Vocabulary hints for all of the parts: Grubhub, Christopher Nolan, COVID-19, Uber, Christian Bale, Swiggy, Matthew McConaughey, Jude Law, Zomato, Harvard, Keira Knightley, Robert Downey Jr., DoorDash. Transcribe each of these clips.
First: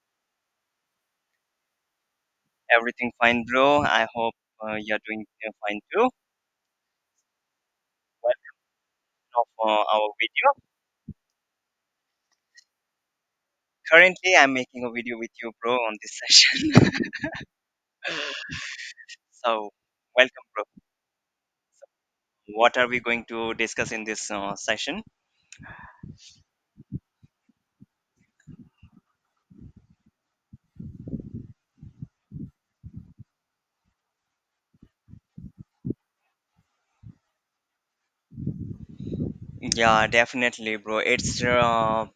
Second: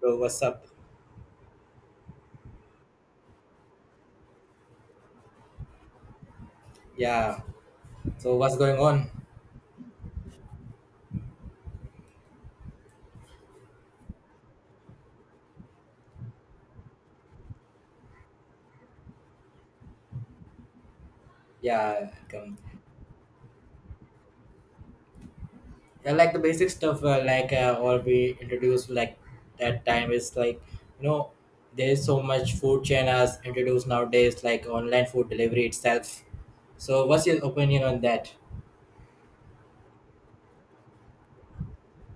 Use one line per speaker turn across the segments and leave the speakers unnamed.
Bro, what's up?
Everything fine, bro. I hope you're doing fine too.
Yeah. So what's
Welcome
going on?
to our video. Currently, I'm making a video with you, bro, on this session. So, welcome, bro.
Yeah. Come.
What are we going to discuss in this session?
Yeah, like the basic stuff, like all we introduced, like that time is like you know there's so much food chain has introduced nowadays, like online food delivery itself. So what's your opinion on that?
Yeah, definitely, bro. It's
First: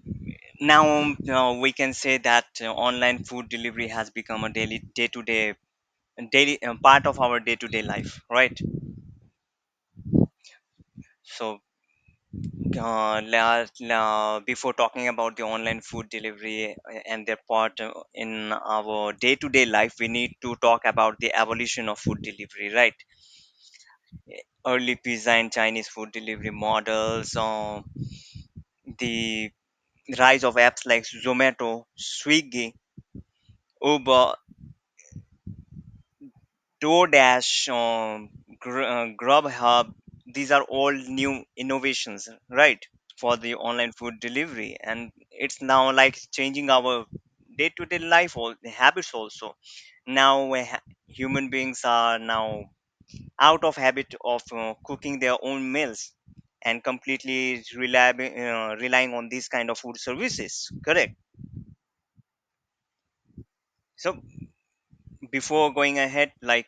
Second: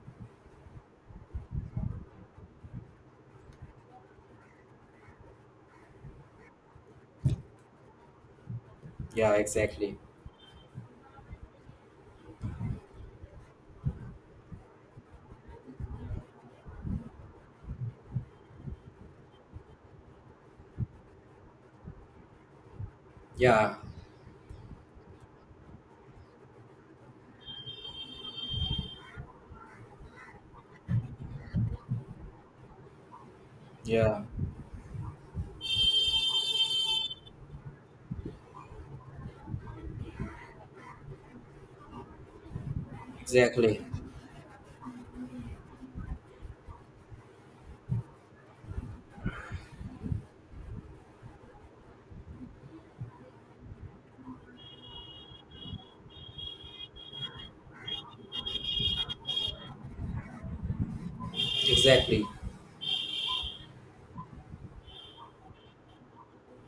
now we can say that online food delivery has become a daily, day-to-day, daily part of our day-to-day life, right?
Yeah, exactly.
So Before talking about the online food delivery and their part in our day-to-day life, we need to talk about the evolution of food delivery, right?
Yeah.
Early pizza and Chinese food delivery models, the rise of apps like Zomato, Swiggy,
Yeah.
Uber, DoorDash, Grubhub, these are all new innovations, right, for the
Exactly.
online food delivery. And it's now like changing our day to day life, all the habits also. Now, human beings are now out of habit of cooking their own meals and completely relying on these kind of food services, correct?
Exactly.
So, before going ahead, like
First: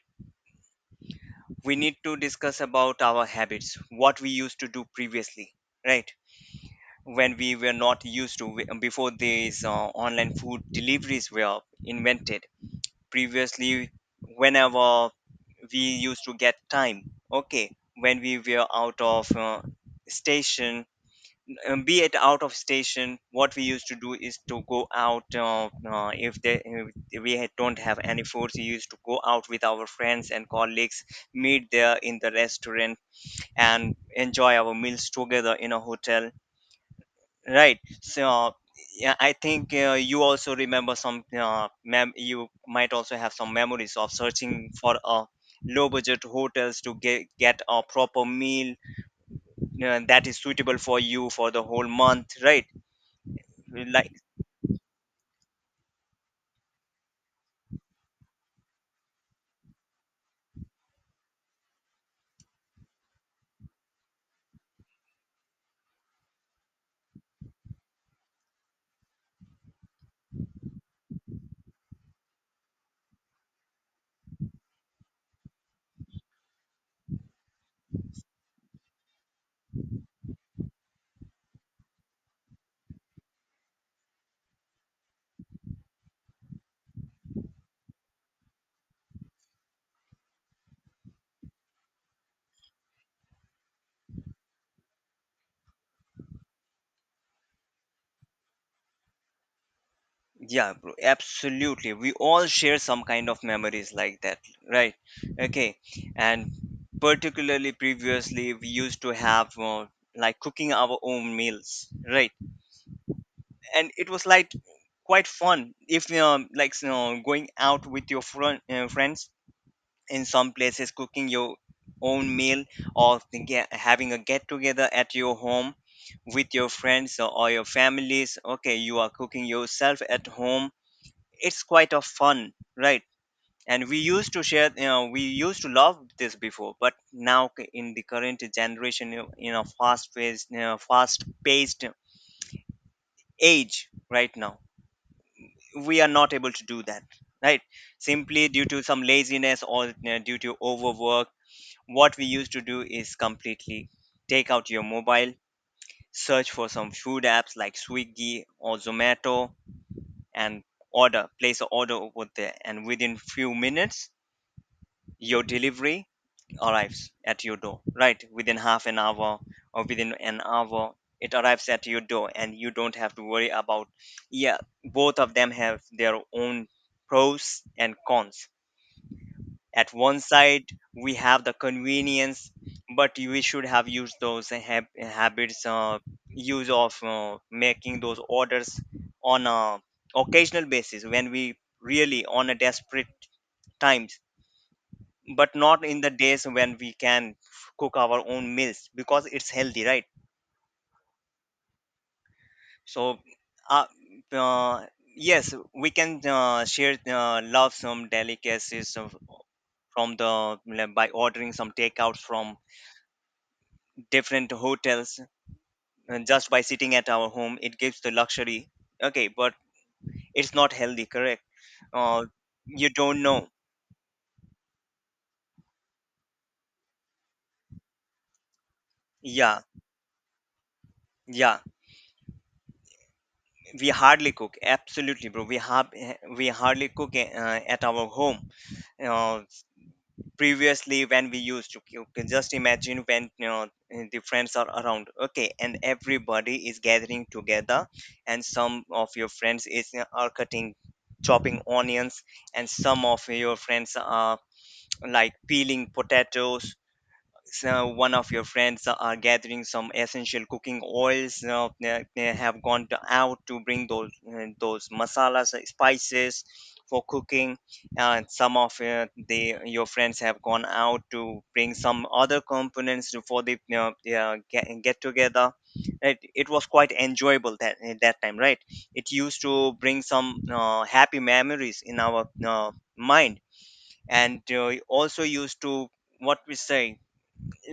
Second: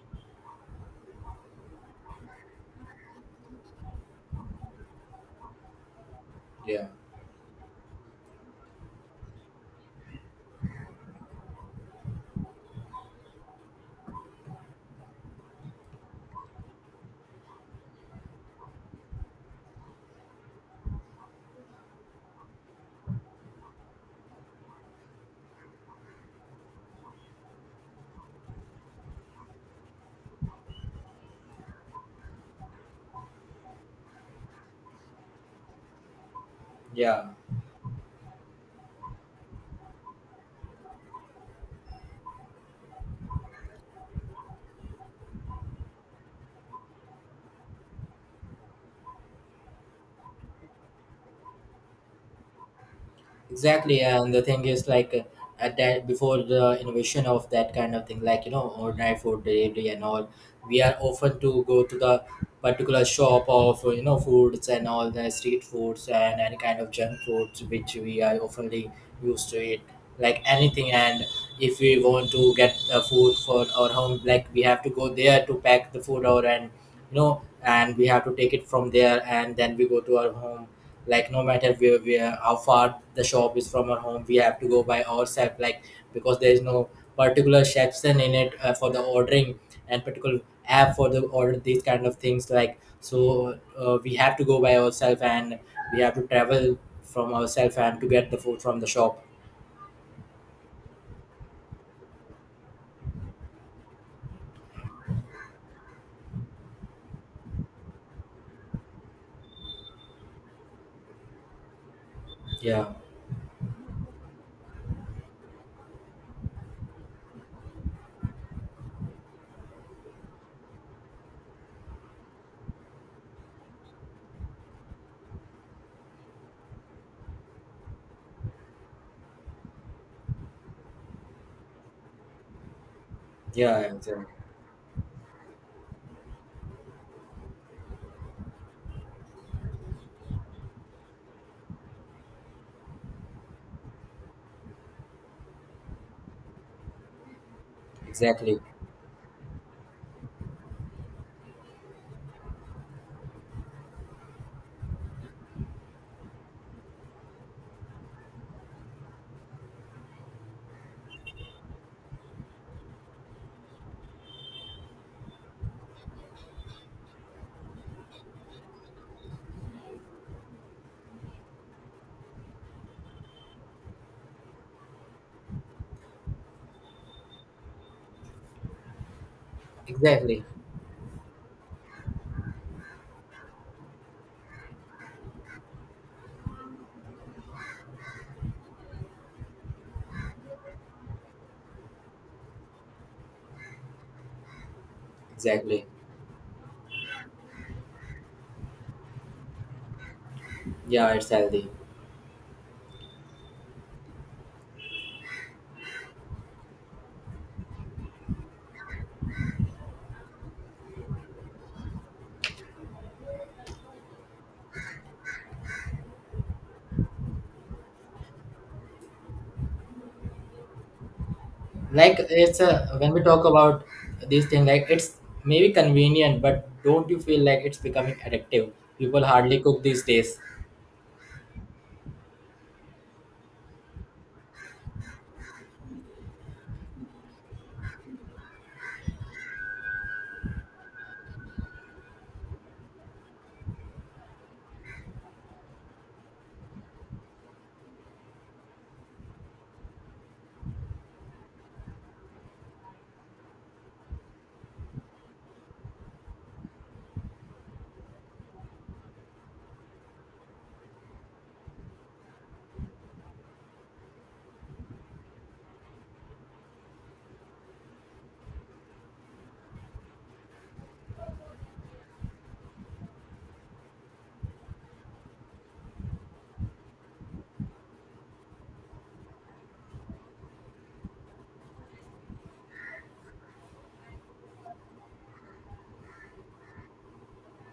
we need to discuss about our habits what we used to do previously, right,
Yeah.
when we were not used to before these online food deliveries were invented. Previously, whenever we used to get time, okay, when we were out of station, be it out of station, what we used to do is to go out, if we don't have any food, we used to go out with our friends and colleagues, meet there in the restaurant, and enjoy our meals together in a hotel,
Yeah.
right? So yeah, I think you also remember some you might also have some memories of searching for a low budget hotels to get a proper meal that is suitable for you for the whole month, right?
Exactly,
Like,
and the thing is, like at that before the innovation of that kind of thing, like ordinary food delivery and all, we are often to go to the particular shop of foods and all the street foods and any kind of junk foods which we are oftenly used to it, like anything. And if we want to get the food for our home, like we have to go there to pack the food or and and we have to take it from there, and then we go to our home like no matter where how far the shop is from our home we have to go by ourselves like because there is no particular section in it for the ordering and particular app for the order these kind of things like so we have to go by ourselves and we have to travel from ourselves and to get the food from the shop.
yeah, bro, absolutely. We all share some kind of memories like that, right? Okay, and particularly previously, we used to have like cooking our own meals, right?
Yeah.
And it was like quite fun if like you know, going out with your friends in some places, cooking your own meal, or having a get together at your home with your friends or your families. Okay, you are cooking yourself at home, it's quite a fun, right?
Yeah,
And we
exactly.
used to share, you know, we used to love this before, but in the current generation, you, you know, fast paced age right now, we are not able to do that, right, simply
Exactly.
due to some laziness or, you know, due to overwork. What we used to do is completely take out your mobile, search for some food apps like Swiggy or Zomato, and order place an order over there, and within few minutes, your delivery arrives at your door, right, within half an hour or within an hour, it arrives at your door, and you don't have to worry about. Yeah, both of them have their own pros and cons. At one
Exactly.
side, we have the convenience, but we should have used those habits, use of making those orders on a occasional basis when we really on a desperate times, but not
Exactly.
in the days when we can cook our own meals because it's healthy, right?
Yeah, it's healthy.
So uh, uh, yes, we can share love some delicacies from the like, by ordering some takeouts from different hotels, and just by sitting at our home it gives the luxury, okay, but it's not healthy, correct.
Like
uh,
it's a,
you
when we
don't
talk
know.
about these things like it's maybe convenient but don't you feel like it's becoming addictive? People hardly
Yeah,
cook these days.
yeah, we hardly cook, absolutely, bro. We have, we hardly cook at our home, you know. Previously, when we used to, you can just imagine, when you know, the friends are around, okay, and everybody is gathering together, and some of your friends are cutting, chopping onions, and some of your friends are like peeling potatoes, so one of your friends are gathering some essential cooking oils, they have out to bring those masalas, spices for cooking, some of the your friends have gone out to bring some other components for the, you know, yeah, get together. It was quite enjoyable that at that time, right? It used to bring some happy memories in our mind, and also used to, what we say,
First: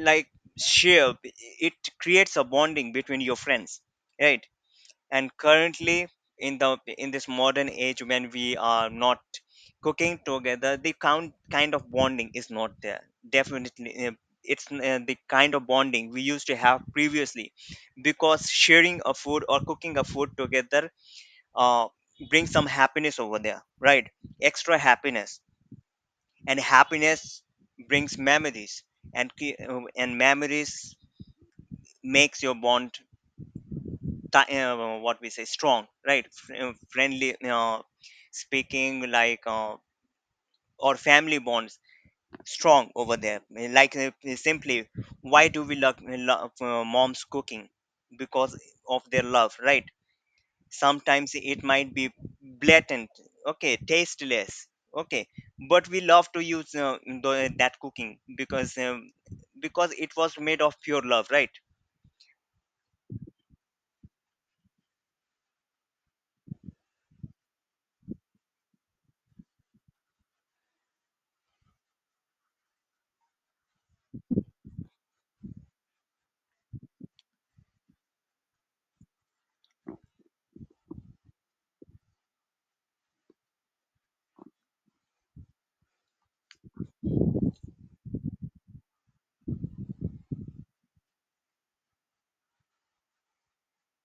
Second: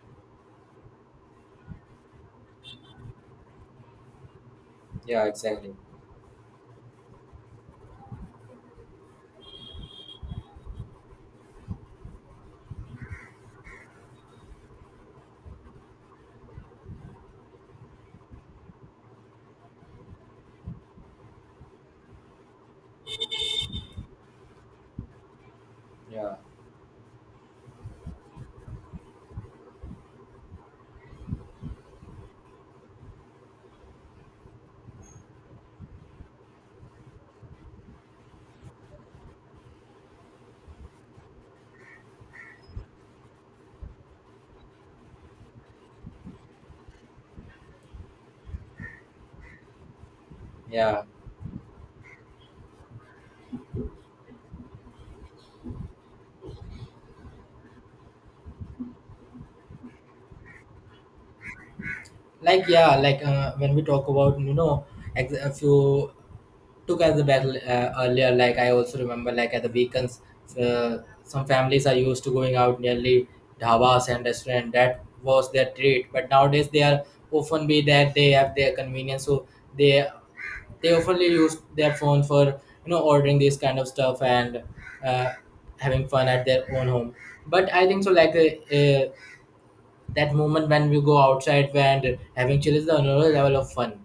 like, shape, it creates a bonding between your friends, right?
Yeah,
And
exactly.
currently, in the in this modern age, when we are not cooking together, the count kind of bonding is not there, definitely. It's the kind of bonding we used to have previously, because sharing a food or cooking a food together uh, brings some happiness over there, right, extra happiness.
Yeah.
And happiness brings memories, and memories makes your bond, what we say, strong, right? Friendly speaking like, or family bonds strong over there. Like, simply, why do we love mom's cooking? Because of their love, right?
Yeah.
Sometimes it might be blatant, okay, tasteless, okay, but we love to use that cooking because it was made of pure love, right?
Like yeah, like when we talk about if you took as a battle earlier, like I also remember like at the weekends, uh, some families are used to going out nearly dhabas and restaurant, that was their treat, but nowadays they are often be that they have their convenience, so they they often use their phone for ordering these kind of stuff and uh, having fun at their own home. But I think so like that moment when we go outside and having chill is the another level of fun,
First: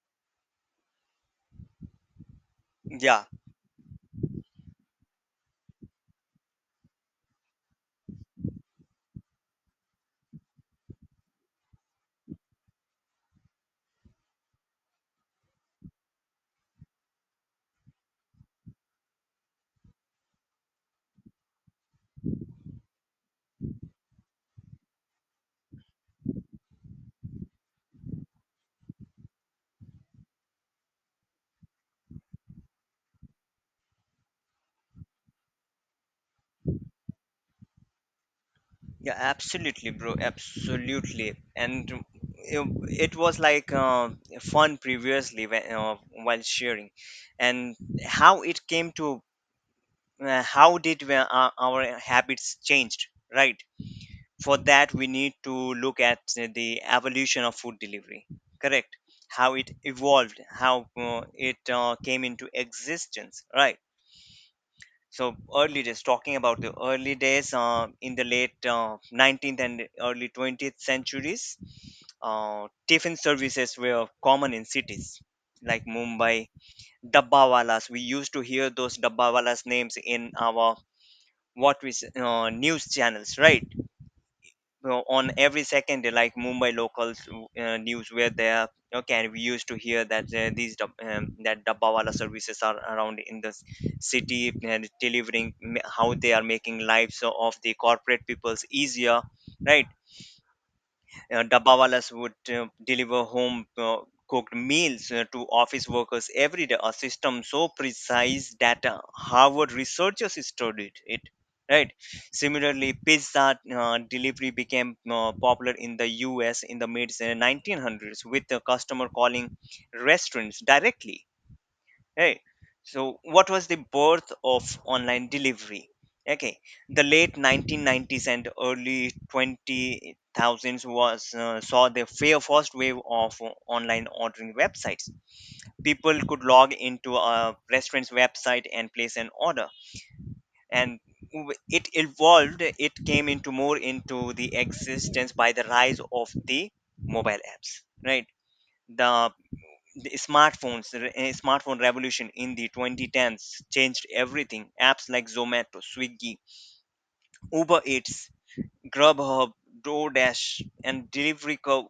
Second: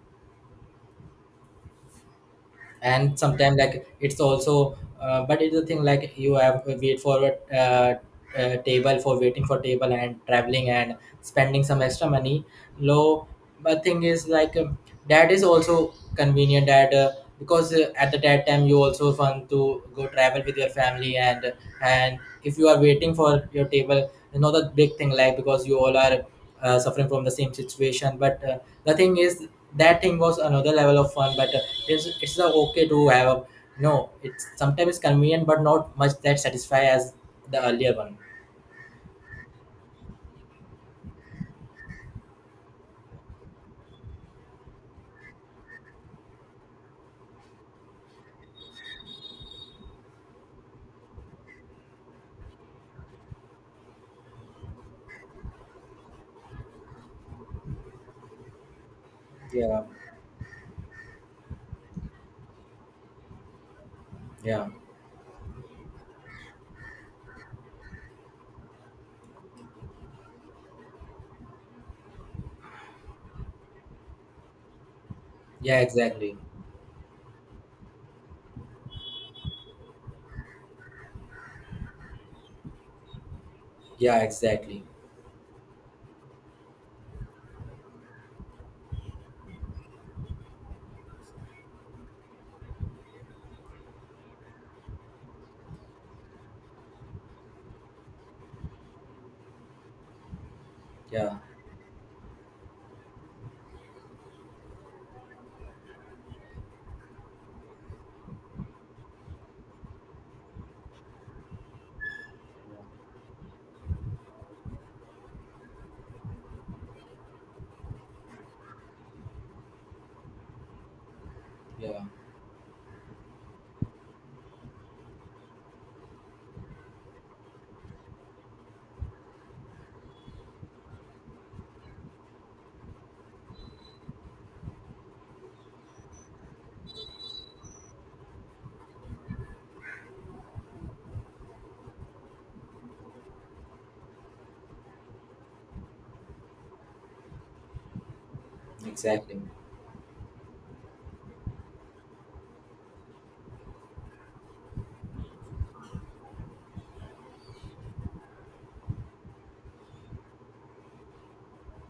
and
Yeah.
sometimes like it's also but it's the thing like you have to wait for a table, for waiting for table and traveling and spending some extra money low. But thing is like that is also convenient that because at the that time you also want to go travel with your family and if you are waiting for your table, you know the big thing, like because you all are suffering from the same situation but the thing is that thing was another level of fun but it's okay to have a, no it's sometimes convenient but not much that satisfy as the earlier one.
Yeah, absolutely, bro. Absolutely, and it, it was like fun previously when, while sharing, and how it came to, how did we, our habits changed, right? For that, we need to look at the evolution of food delivery. Correct. How it
Yeah.
evolved, how it came into existence, right?
Yeah.
So early days, talking about the early days in the late 19th and early 20th centuries, tiffin services were common in cities
Yeah,
like
exactly.
Mumbai. Dabbawalas, we used to hear those dabbawalas names in our, news channels, right?
Yeah, exactly.
Know, on every second like Mumbai locals news, where they are, okay, and we used to hear that that dabbawala services are around in the city and how they are making lives of the corporate peoples easier, right?
Yeah.
Dabbawalas would deliver home cooked meals to office workers every day, a system so precise that Harvard researchers studied it. Right. Similarly, pizza delivery became popular in the U.S. in the mid 1900s, with the customer calling restaurants directly.
Yeah,
Hey, so what was the birth of online delivery? Okay, the late 1990s and early 20,000s was saw the fair first wave of online ordering websites. People could log into a restaurant's website and place an order, and it evolved. It came into more into the existence by the rise of the mobile apps, right? The
exactly.
the smartphones, the smartphone revolution in the 2010s changed everything. Apps like Zomato, Swiggy, Uber Eats, Grubhub, DoorDash, and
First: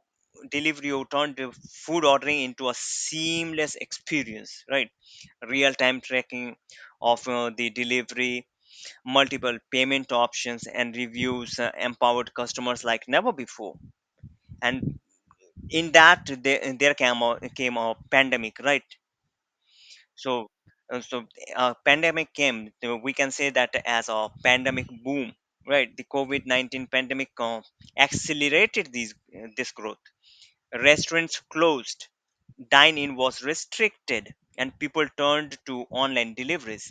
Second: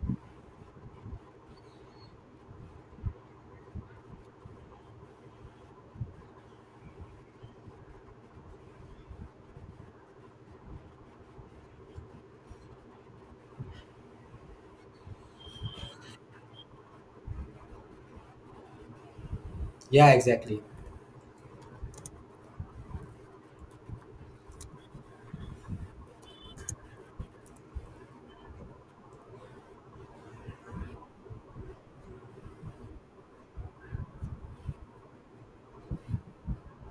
delivery turned the food ordering into a seamless experience, right? Real time tracking of the delivery, multiple payment options and reviews empowered customers like never before. And in that, there came came a pandemic, right?
Yeah,
So
exactly.
uh, so pandemic came, we can say that as a pandemic boom, right. The COVID-19 pandemic accelerated these this growth. Restaurants closed, dine in was restricted, and people turned to online deliveries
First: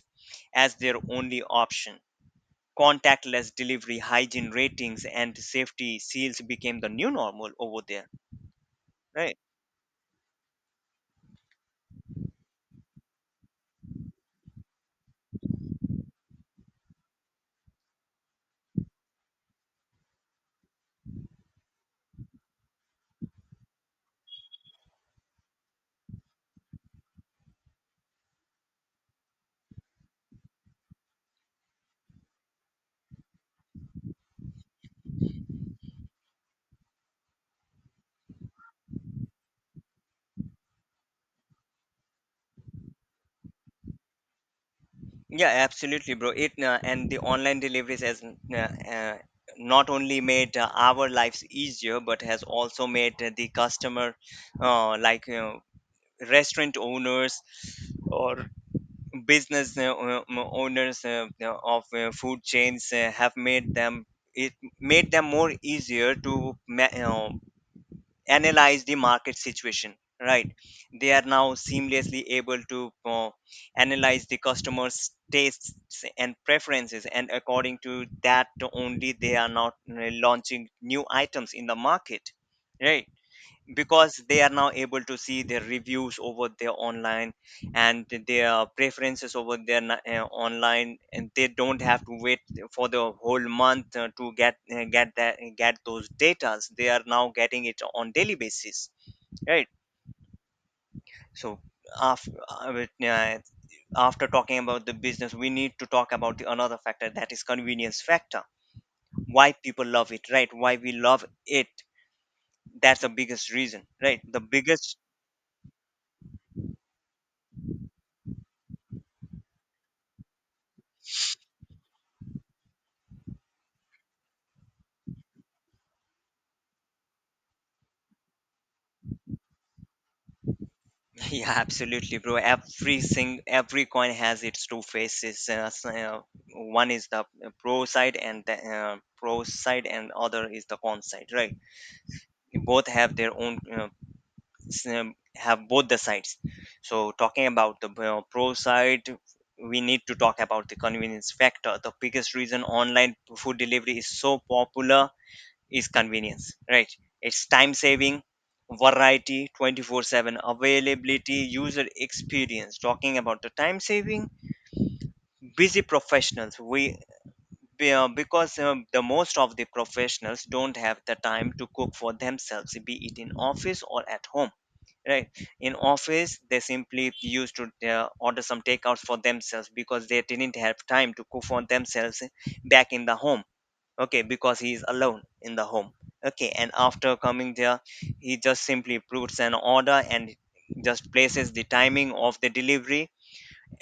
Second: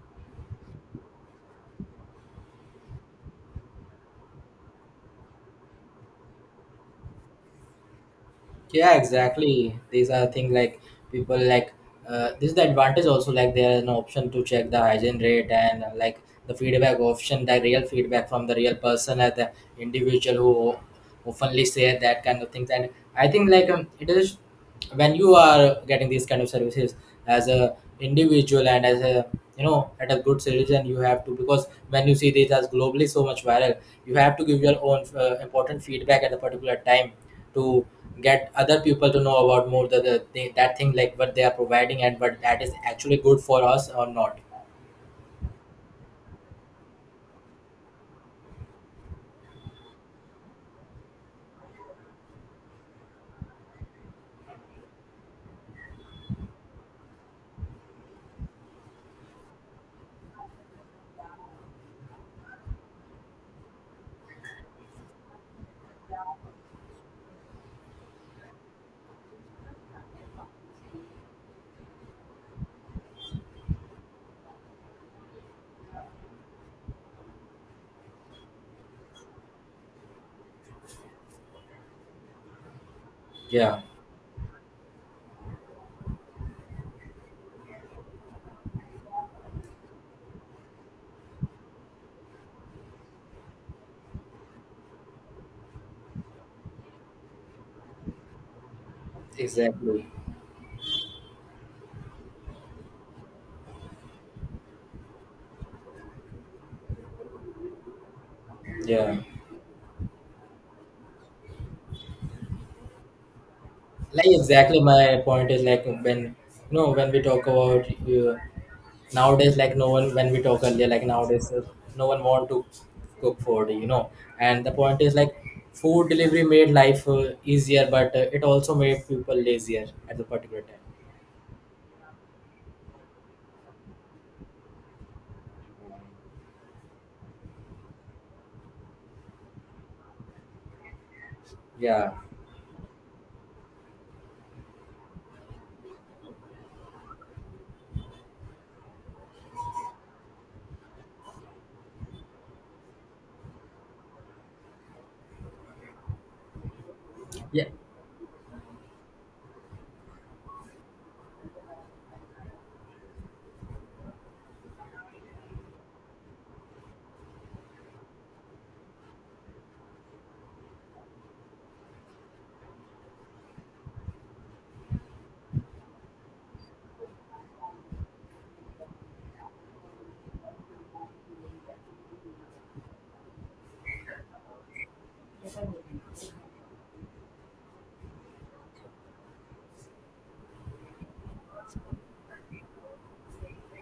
as their only option. Contactless delivery, hygiene ratings and safety seals became the new normal over there,
Yeah,
right.
exactly, these are things like people like, this is the advantage also, like there is an option to check the hygiene rate and like the feedback option, the real feedback from the real person as the individual who oftenly say that kind of things. And I think like it is when you are getting these kind of services as a individual and as a, you know, at a good citizen, you have to, because when you see this as globally so much viral, you have to give your own important feedback at a particular time to get other people to know about more the thing, that thing, like what they are providing and what that is actually good for us or not.
Yeah, absolutely, bro. It and the online deliveries has not only made our lives easier, but has also made the customer, like you know, restaurant owners or business owners of food chains, have made them, it made them more easier to you, analyze the market situation, right. They are now seamlessly able to analyze the customers tastes and preferences, and according to that only, they are not launching new items in the market, right,
Yeah,
because they are now able to see their reviews over there online, and their preferences over there online, and they don't have to wait for the whole month to get those datas. They are now getting it on daily basis, right.
exactly.
So after after talking about the business, we need to talk about the another factor, that is convenience factor,
Yeah,
why people love it, right, why we love it. That's the biggest reason, right,
like
the
exactly
biggest.
my point is like when you know, when we talk about nowadays like no one, when we talk earlier like nowadays no one want to cook food, you know. And the point is like food delivery made life easier but it also made people lazier at the particular time.
Yeah, absolutely, bro. Every coin has its two faces. One is the uh, pro side, and other is the con side, right?
Yeah.
Both have their own have both the sides. So talking about the pro side, we need to talk about the convenience factor. The biggest reason online food delivery is so popular is convenience, right? It's
Yeah.
time saving, variety, 24/7 availability, user experience. Talking about the time saving, busy professionals, because the most of the professionals don't have the time to cook for themselves, be it in office or at home. Right in office, they simply used to order some takeouts for themselves because they didn't have time to cook for themselves back in the home. Okay, because he is alone in the home. Okay, and after coming there he just simply puts an order and just places the timing of the delivery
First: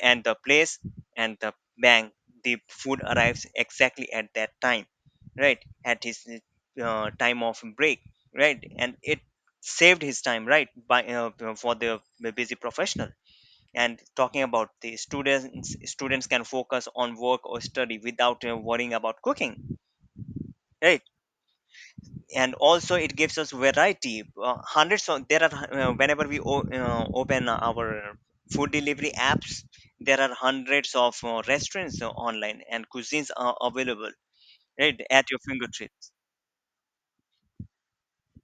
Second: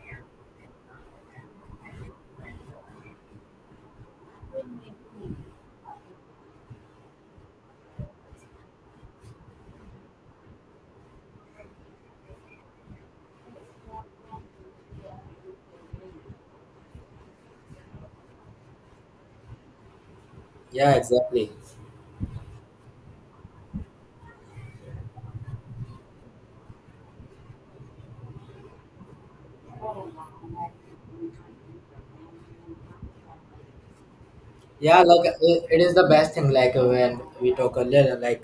and the place and the, bang, the food arrives exactly at that time, right, at his time of break, right, and it saved his time, right, by for the busy professional. And talking about the students can focus on work or study without worrying about cooking,
Yeah,
right.
exactly.
And also it gives us variety. Hundreds of there are Whenever we open our food delivery apps, there are hundreds of restaurants online and cuisines are available,
Yeah,
right, at
like
your
it is the
fingertips.
best thing. Like when we talk earlier, like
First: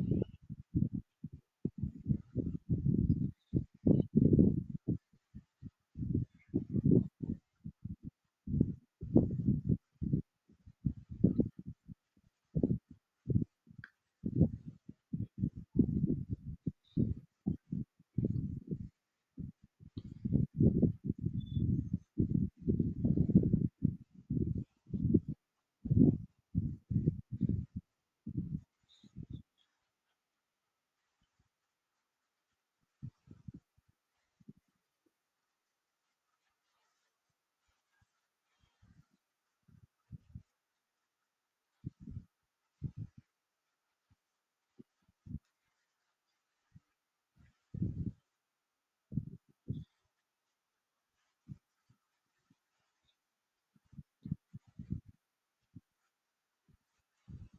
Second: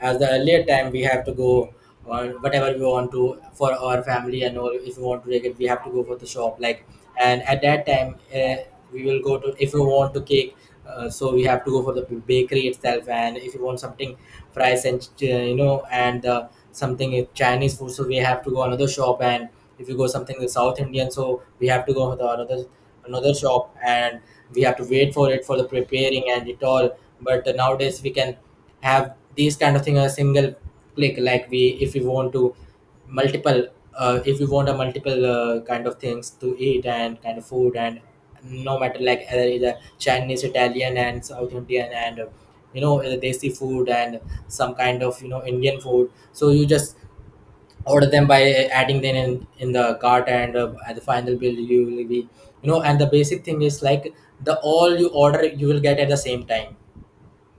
as the earlier time, we have to go on whatever we want to for our family and all. If we want to take it, we have to go for the shop. Like and at that time, we will go to if we want to cake. So we have to go for the bakery itself, and if you want something fries and you know and something Chinese food, so we have to go another shop, and if you go something the South Indian, so we have to go to the another shop, and we have to wait for it for the preparing and it all. But nowadays we can have these kind of thing a single click. Like we, if we want to multiple, if we want a multiple kind of things to eat and kind of food, and no matter like either Chinese, Italian, and South Indian and you know desi food and some kind of you know Indian food. So you just order them by adding them in the cart, and at the final bill you will be you know, and the basic thing is like the all you order you will get at the same time.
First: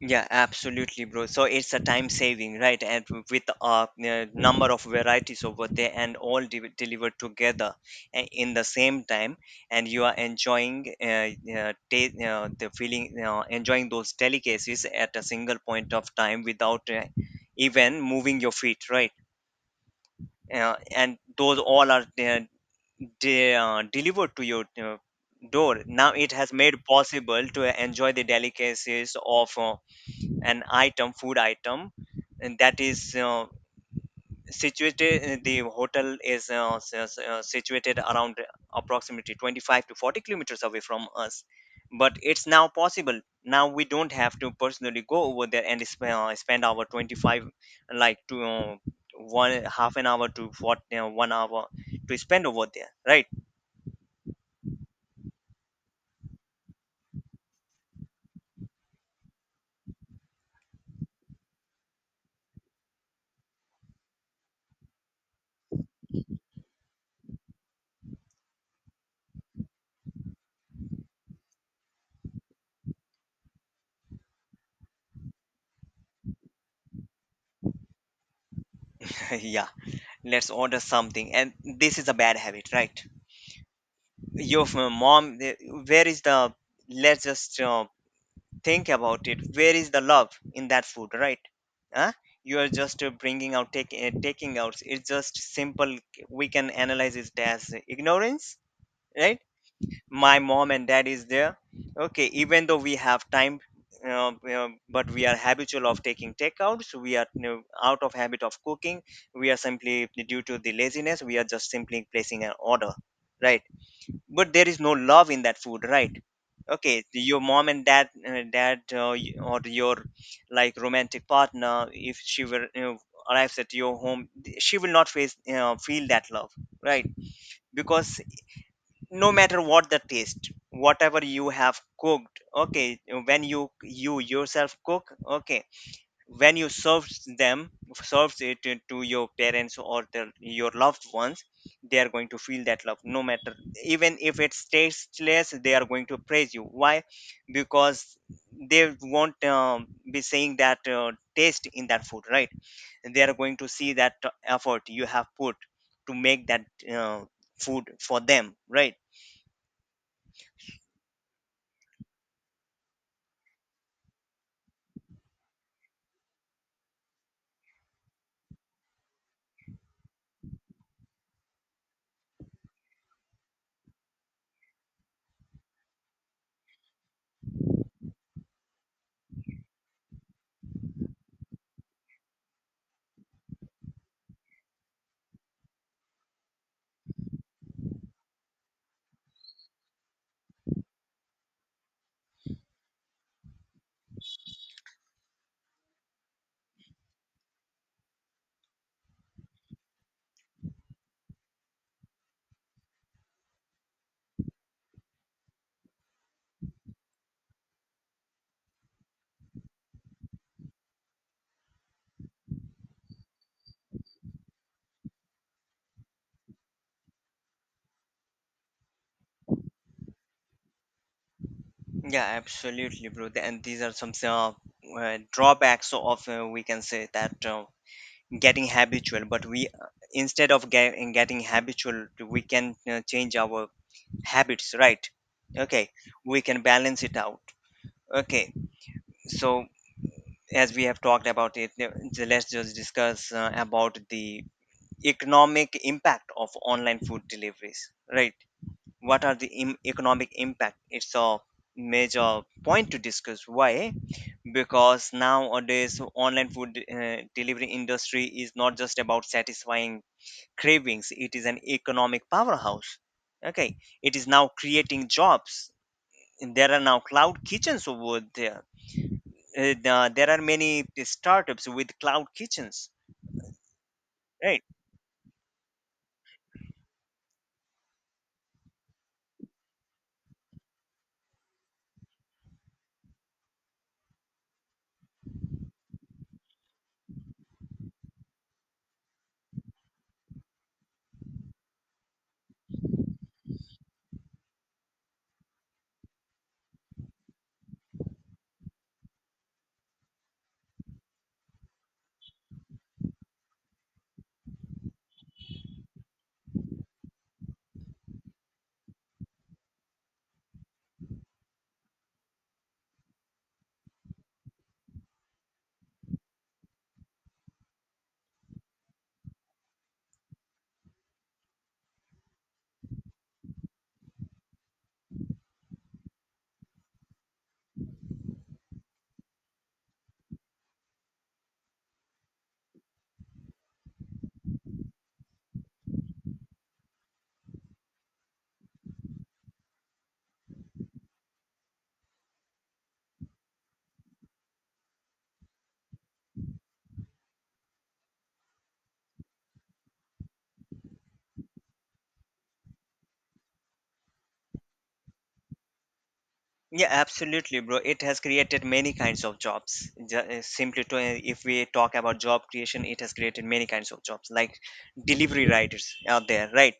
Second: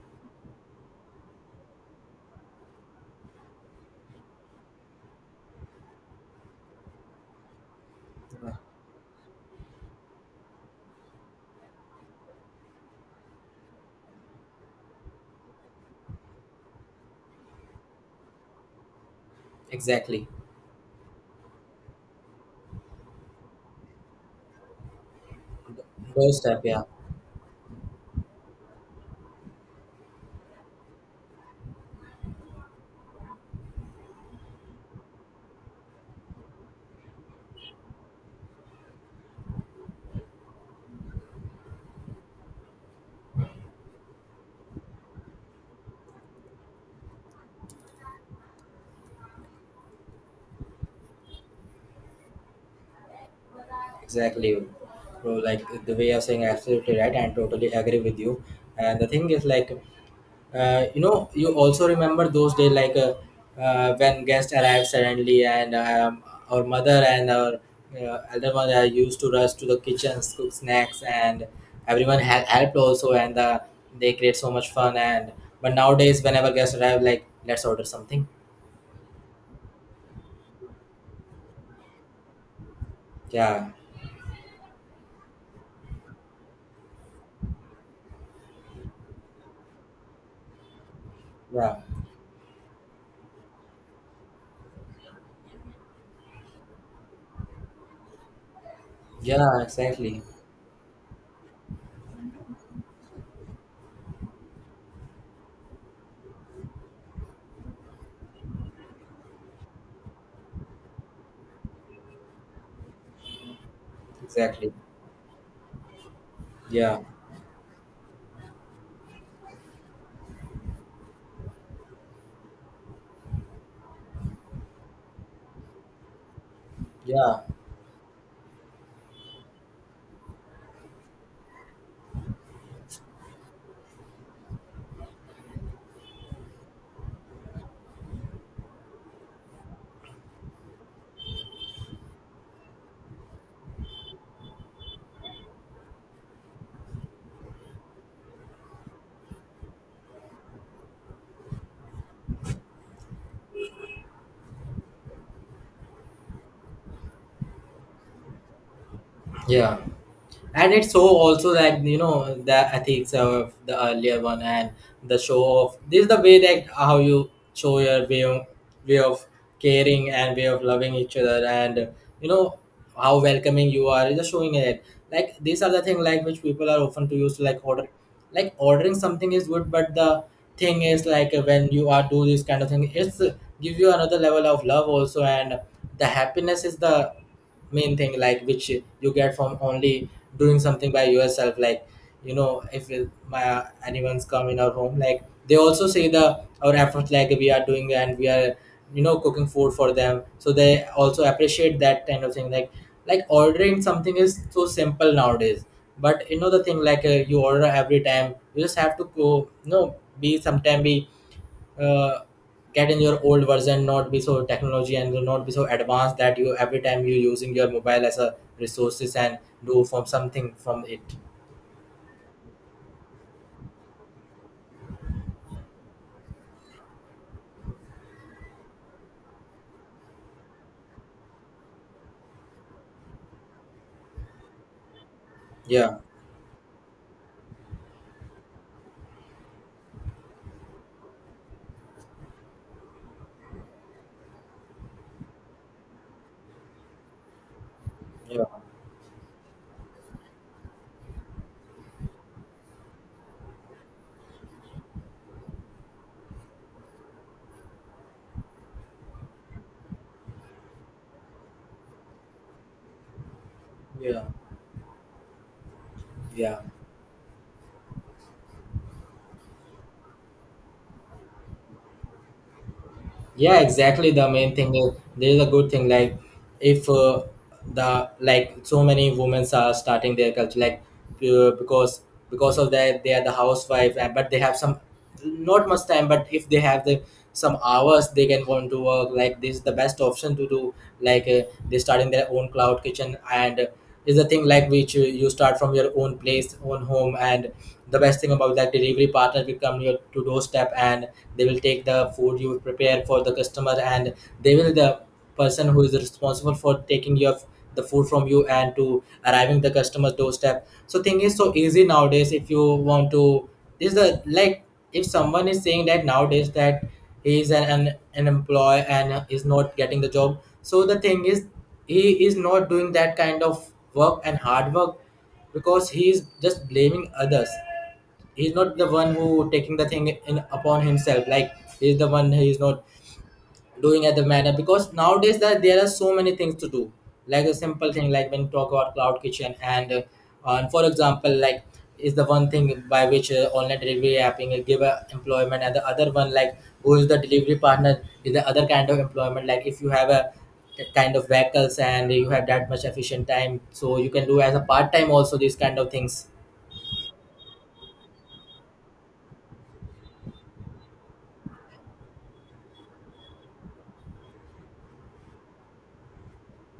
Yeah, absolutely, bro. So it's a time saving, right? And with a number of varieties over there and all delivered together
Yeah.
in the same time, and you are enjoying the feeling, enjoying those delicacies at a single point of time without even moving your feet, right?
Exactly.
And those all are delivered to your door. Now it
First
has
step,
made
yeah.
possible to enjoy the delicacies of an item, food item, and that is situated. The hotel is situated around approximately 25 to 40 kilometers away from us, but it's now possible. Now we don't have to personally go over there and spend our 25, like to one half an hour to what 1 hour to spend over there, right?
Exactly, bro, like the way you're saying, absolutely right and totally agree with you. And the thing is like, you know, you also remember those days like when guests arrived suddenly, and our mother and our elder mother used to rush to the kitchens, cook snacks, and everyone helped also, and they create so much fun. And but nowadays, whenever guests arrive, like let's order something.
yeah, let's order something, and this is a bad habit, right?
Yeah,
Your mom, where is the, let's just think about it, where is the love in that food, right,
yeah,
huh? You are just taking out. It's just simple. We can analyze it as ignorance, right.
yeah, exactly,
My mom and dad is there. Okay, even though we have time, but we are habitual of taking takeouts. We are, out of habit of cooking, we are simply due to the laziness we are just simply placing an order, right. But there
exactly.
is no love in that food, right.
Yeah,
Okay, your mom and dad, or your, like, romantic partner, if she were, arrives at your home, she will not feel that love, right,
yeah,
because no matter what the taste whatever you have cooked, okay, when you yourself cook, okay, when you serves them, serves it to your parents or their, your loved ones, they are going to feel that love, no matter, even if it's tasteless, they are going to praise you. Why? Because they won't be saying that taste in that food, right. They are going to see that effort you have put to make that uh, food for them, right.
yeah. And it's so also that you know the ethics of the earlier one and the show of this is the way that how you show your way of caring and way of loving each other and you know how welcoming you are, just showing it. Like these are the thing like which people are often to use to like order. Like ordering something is good, but the thing is like when you are do this kind of thing, it's give you another level of love also, and the happiness is the main thing like which you get from only doing something by yourself. Like you know, if my anyone's come in our home like they also say the our efforts like we are doing, and we are you know cooking food for them, so they also appreciate that kind of thing. Like ordering something is so simple nowadays, but you know the thing like you order every time, you just have to go, you know, be sometime be uh, get in your old version, not be so technology and not be so advanced that you every time you using your mobile as a resources and do from something from it.
Yeah, absolutely, bro. And these are some drawbacks of, we can say that getting habitual, but we, instead of get, getting habitual we can change our habits, right. Okay,
Yeah.
we can balance it out. Okay, so as we have talked about it, so let's just discuss about the economic impact of online food deliveries, right.
Yeah.
What are the economic impact? It's a major point to discuss. Why? Because nowadays online food delivery industry is not just about satisfying cravings, it is an economic powerhouse. Okay, it
Yeah.
is now creating jobs, and
Yeah.
there are now cloud kitchens over there. There are many startups with cloud kitchens,
Yeah, exactly, the main
right.
thing is there is a good thing like, if the like so many women are starting their culture like uh, because because of that they are the housewife but they have some not much time, but if they have the some hours they can want to work, like this is the best option to do. Like they start in their own cloud kitchen, and is the thing like which you start from your own place own home, and the best thing about that, delivery partner will come your to doorstep, and they will take the food you prepare for the customer, and they will the person who is responsible for taking your the food from you and to arriving the customer's doorstep, so thing is so easy nowadays if you want to. This is the like if someone is saying that nowadays that he is an employee and is not getting the job, so the thing is he is not doing that kind of work and hard work, because he is just blaming others, he's not the one who taking the thing in upon himself. Like he's the one who is not doing at the matter, because nowadays that there are so many things to do. Like a simple thing like when you talk about cloud kitchen and for example, like is the one thing by which online delivery apping give a employment, and the other one like who is the delivery partner is the other kind of employment. Like if you have a kind of vehicles and you have that much efficient time, so you can do as a part time also these kind of things.
Yeah, absolutely, bro, it has created many kinds of jobs. Ju- simply to If we talk about job creation, it has created many kinds of jobs, like delivery riders out there, right.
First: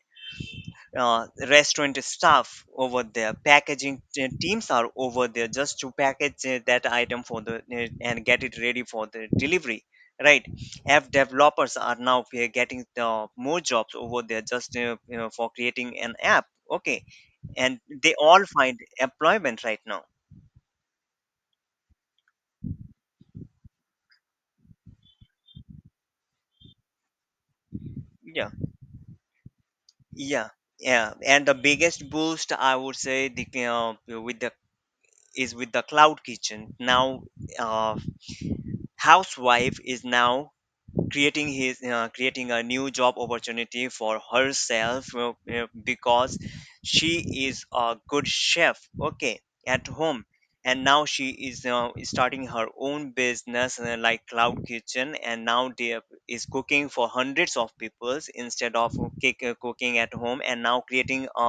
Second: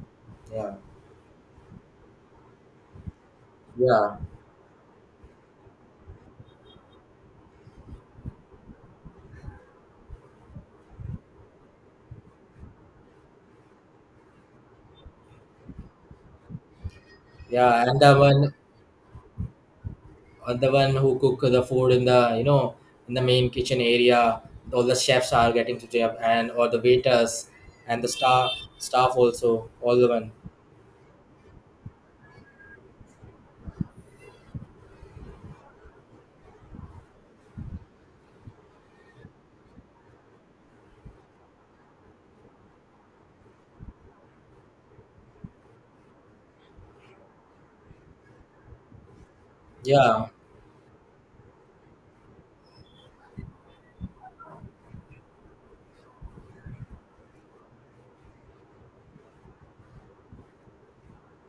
Yeah.
Restaurant staff over there, packaging
Yeah.
teams are over there just to package that item for the and get it ready for the delivery, right. App developers are now getting the more jobs over there just, for creating an app. Okay, and
yeah and the
they all
one,
find employment right now.
the one who cook the food in the you know in the main kitchen area, all the chefs are getting to job, and or the waiters and the staff,
Yeah,
also all the one.
yeah, yeah. And the biggest boost I would say, the with the is with the cloud kitchen now. uh, Housewife is now creating a new job opportunity for herself, because she is a good chef, okay, at home.
Yeah.
And now she is starting her own business, like cloud kitchen, and now is cooking for hundreds of peoples instead of cooking at home, and now creating a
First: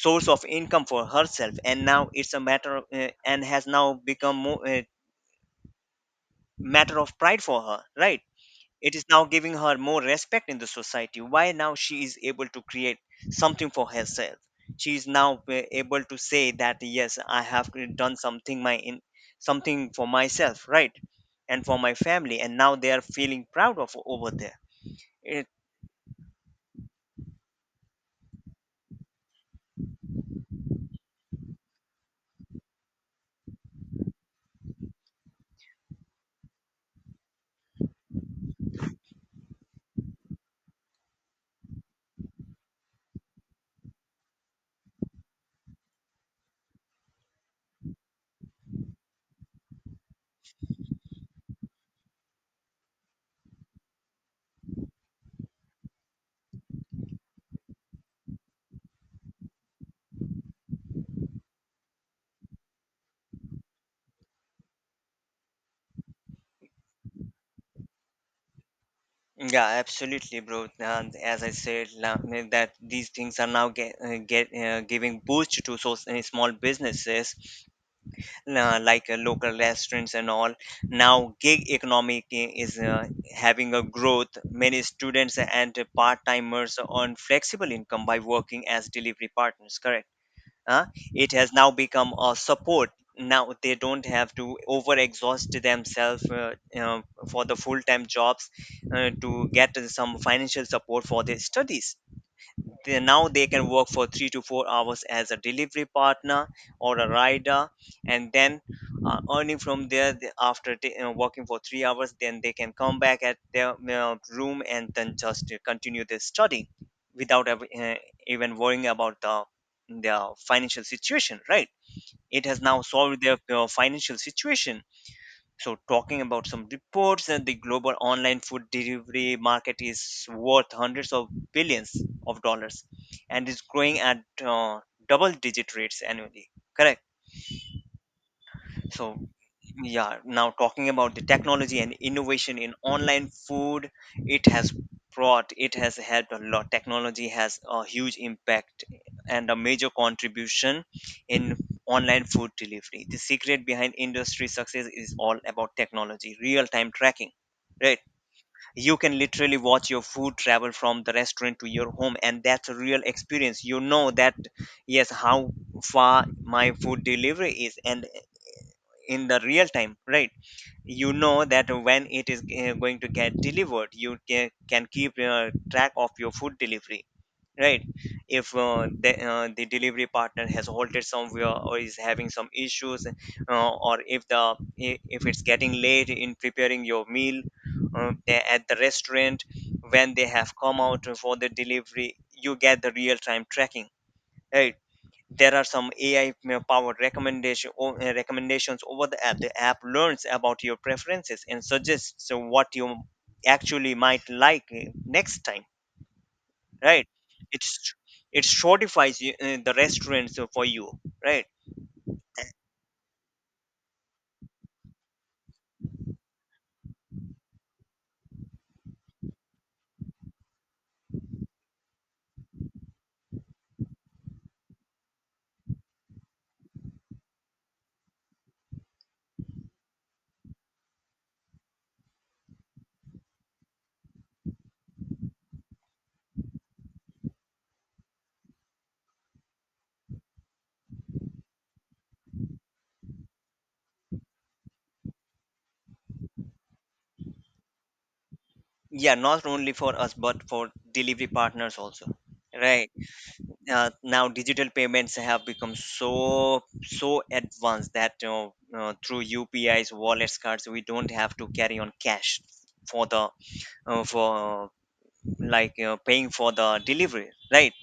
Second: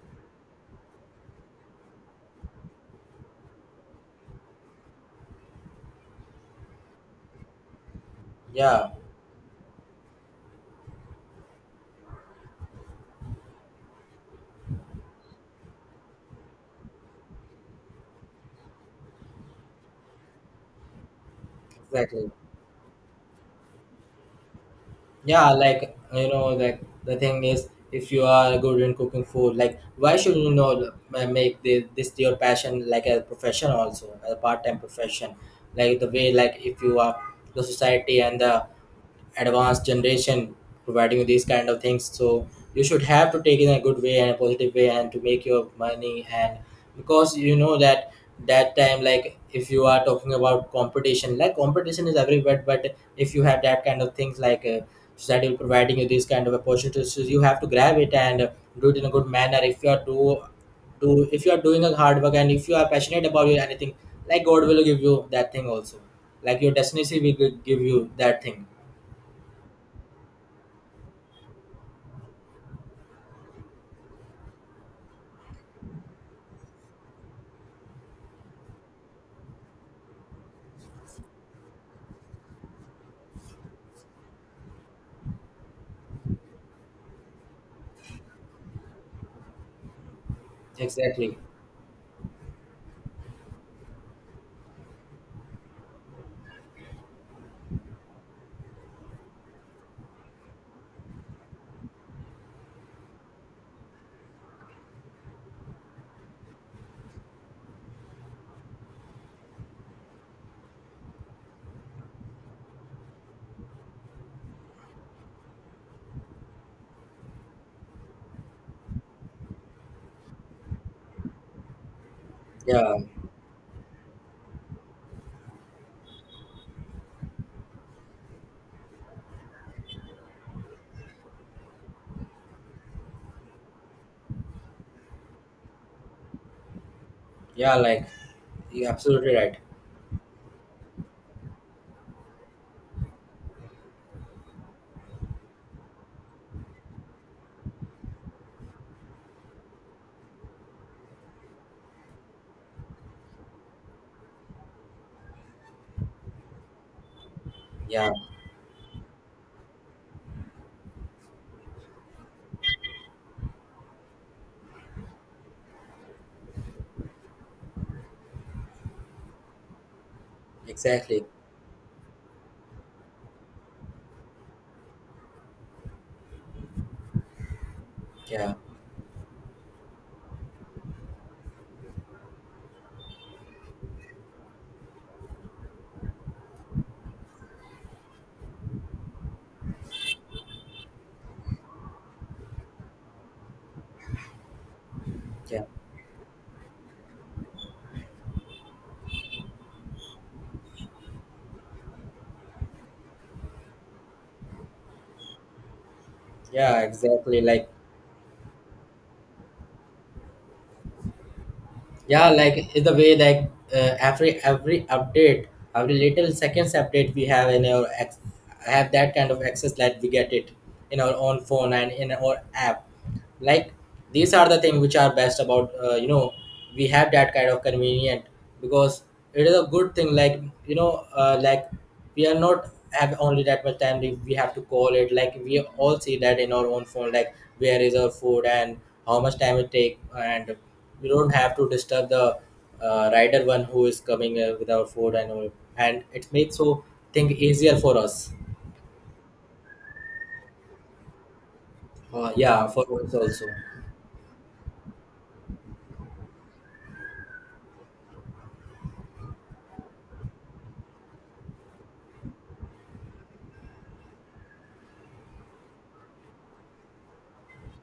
source of income for herself, and now it's and has now become more, matter of pride for her, right.
Yeah,
It is now giving her more respect in the society. Why now she is able to create something for herself? She is now able to say that yes, I have done something my in something for myself, right, and for my
exactly.
family, and now they are feeling proud of over there. It,
Yeah, like you know, like the thing is if you are good in cooking food, like why should you know make this your passion like a profession also, a part-time profession. Like the way like if you are the society and the advanced generation providing you these kind of things, so you should have to take it in a good way and a positive way and to make your money. And because you know that that time, like if you are talking about competition, like competition is everywhere, but if you have that kind of things like society will providing you these kind of opportunities, so you have to grab it, and do it in a good manner. If you are do if you are doing a hard work, and if you are passionate about your anything, like god will give you that thing also, like your destiny will give you that thing.
yeah, absolutely, bro. And as I said, I mean, that these things are now get giving boost to so, small businesses, like local restaurants and all. Now gig economy is having a growth, many students and part-timers earn flexible income by working as delivery partners, correct. uh, it
Exactly.
has now become a support. Now they don't have to over exhaust themselves, uh, for the full-time jobs, to get some financial support for their studies. Now they can work for 3 to 4 hours as a delivery partner or a rider, and then earning from there. You working for 3 hours, then they can come back at their you room, and then just to continue their study without ever, even worrying about their financial situation, right. It has now
Yeah.
solved their you financial situation. So, talking about some reports that the global online food delivery market is worth hundreds of billions of dollars and is growing at uh, double digit rates annually. Correct.
Yeah. Like, you're
So,
absolutely right.
yeah, now talking about the technology and innovation in online food, it has it has helped a lot. Technology has a huge impact and a major contribution in online food delivery. The secret behind industry success is all about technology, real time tracking. Right,
Yeah.
you can literally watch your food travel from the restaurant to your home, and that's a real experience. You know that, yes, how far my food delivery is, and in the real time, right? You
Exactly.
know that when it is going to get delivered you can keep track of your food delivery, right.
Yeah.
If the delivery partner has halted somewhere or is having some issues, or if the if it's getting late in preparing your meal at the restaurant, when they have come out for the delivery, you get the real time tracking, right. There are
Yeah.
some AI powered recommendations over the app. The app learns about your preferences and suggests what you actually might like next time,
Yeah.
right.
Exactly. Like,
It's it shortifies you, the restaurants for you, right.
yeah. Like in the way like every update, every little seconds update, we have in our have that kind of access that we get it in our own phone and in our app. Like these are the things which are best about, you know, we have that kind of convenient, because it is a good thing like, you know, like we are not have only that much time, we have to call it like we all see that in our own phone like where is our food and how much time it take, and we don't have to disturb the rider one who is coming with our food and all, and it makes so thing easier for us.
Yeah, not only for us but for delivery partners also,
Yeah, for
right.
us also.
Now digital payments have become so advanced that through UPIs, wallets, cards, we don't have to carry on cash for the, for like you paying for the delivery, right.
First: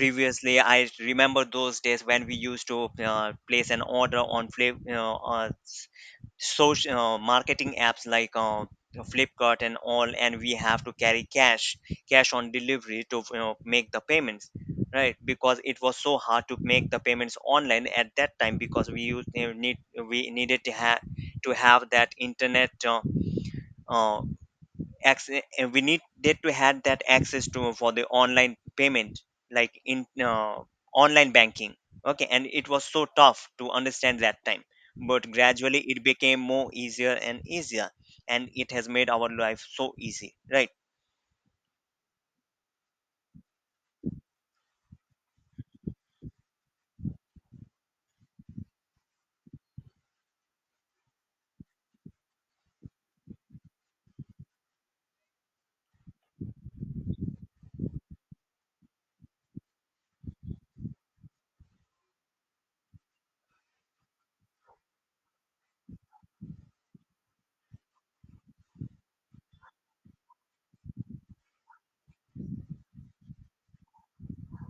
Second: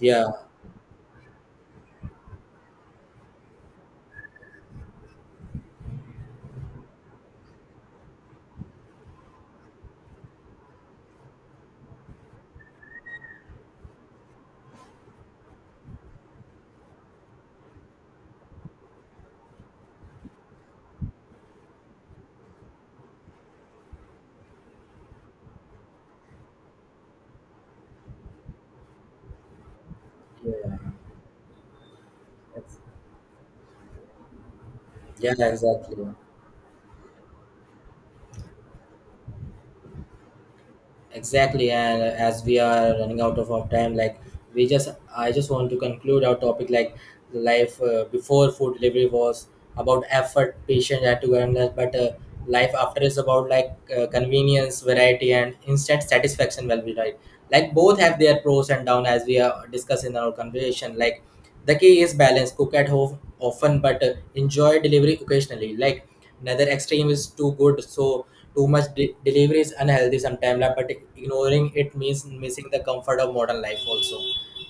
Yeah.
I remember those days when we used to place an order on social marketing apps like Flipkart and all, and we have to carry cash, cash on delivery to, make the payments, right. Because it was so hard to make the payments online at that time because we used, you know, need we needed to have that internet uh, access, and we need that to have that access to for the online payment, like in
Yeah.
online banking. Okay, and it was so tough to understand that time, but
Yeah,
gradually it
exactly.
became more easier and easier, and it has made our life so easy, right.
Exactly, and as we are running out of our time, like we just, I just want to conclude our topic. Like life before food delivery was about effort, patience, attentiveness, but life after is about like convenience, variety, and instant satisfaction, well be right. Like both have their pros and down, as we discussed in our conversation, like the key is balance. Cook at home often, but enjoy delivery occasionally. Like neither extreme is too good, so too much delivery is unhealthy sometimes. Like, but ignoring it means missing the comfort of modern life. Also,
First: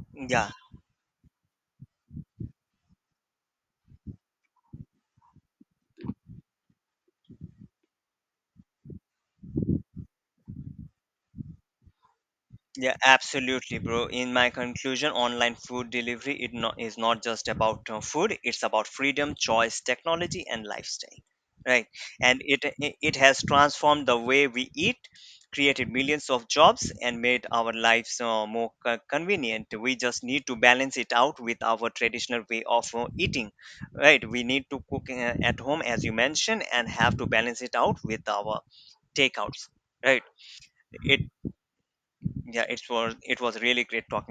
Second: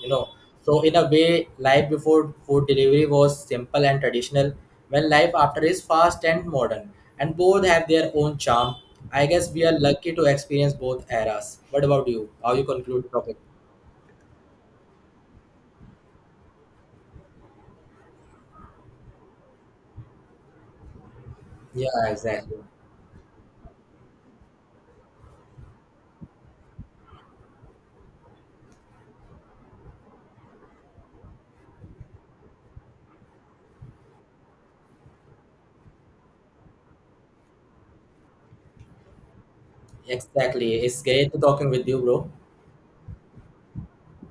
you know.
Yeah.
So in a way, life before food delivery was simple and traditional, when life after is fast and modern, and both have their own charm. I guess we are lucky to experience both eras. What about you? How you
Yeah,
conclude the topic?
absolutely, bro. In my conclusion, online food delivery, it not, is not just about food; it's about freedom, choice, technology, and lifestyle,
Yeah,
right? And
exactly.
it has transformed the way we eat, created millions of jobs, and made our lives more convenient. We just need to balance it out with our traditional way of eating, right? We need to cook at home, as you mentioned, and have to balance it out with our takeouts, right?
Exactly. It's great
It
talking with you, bro.
Yeah, it was really great talking.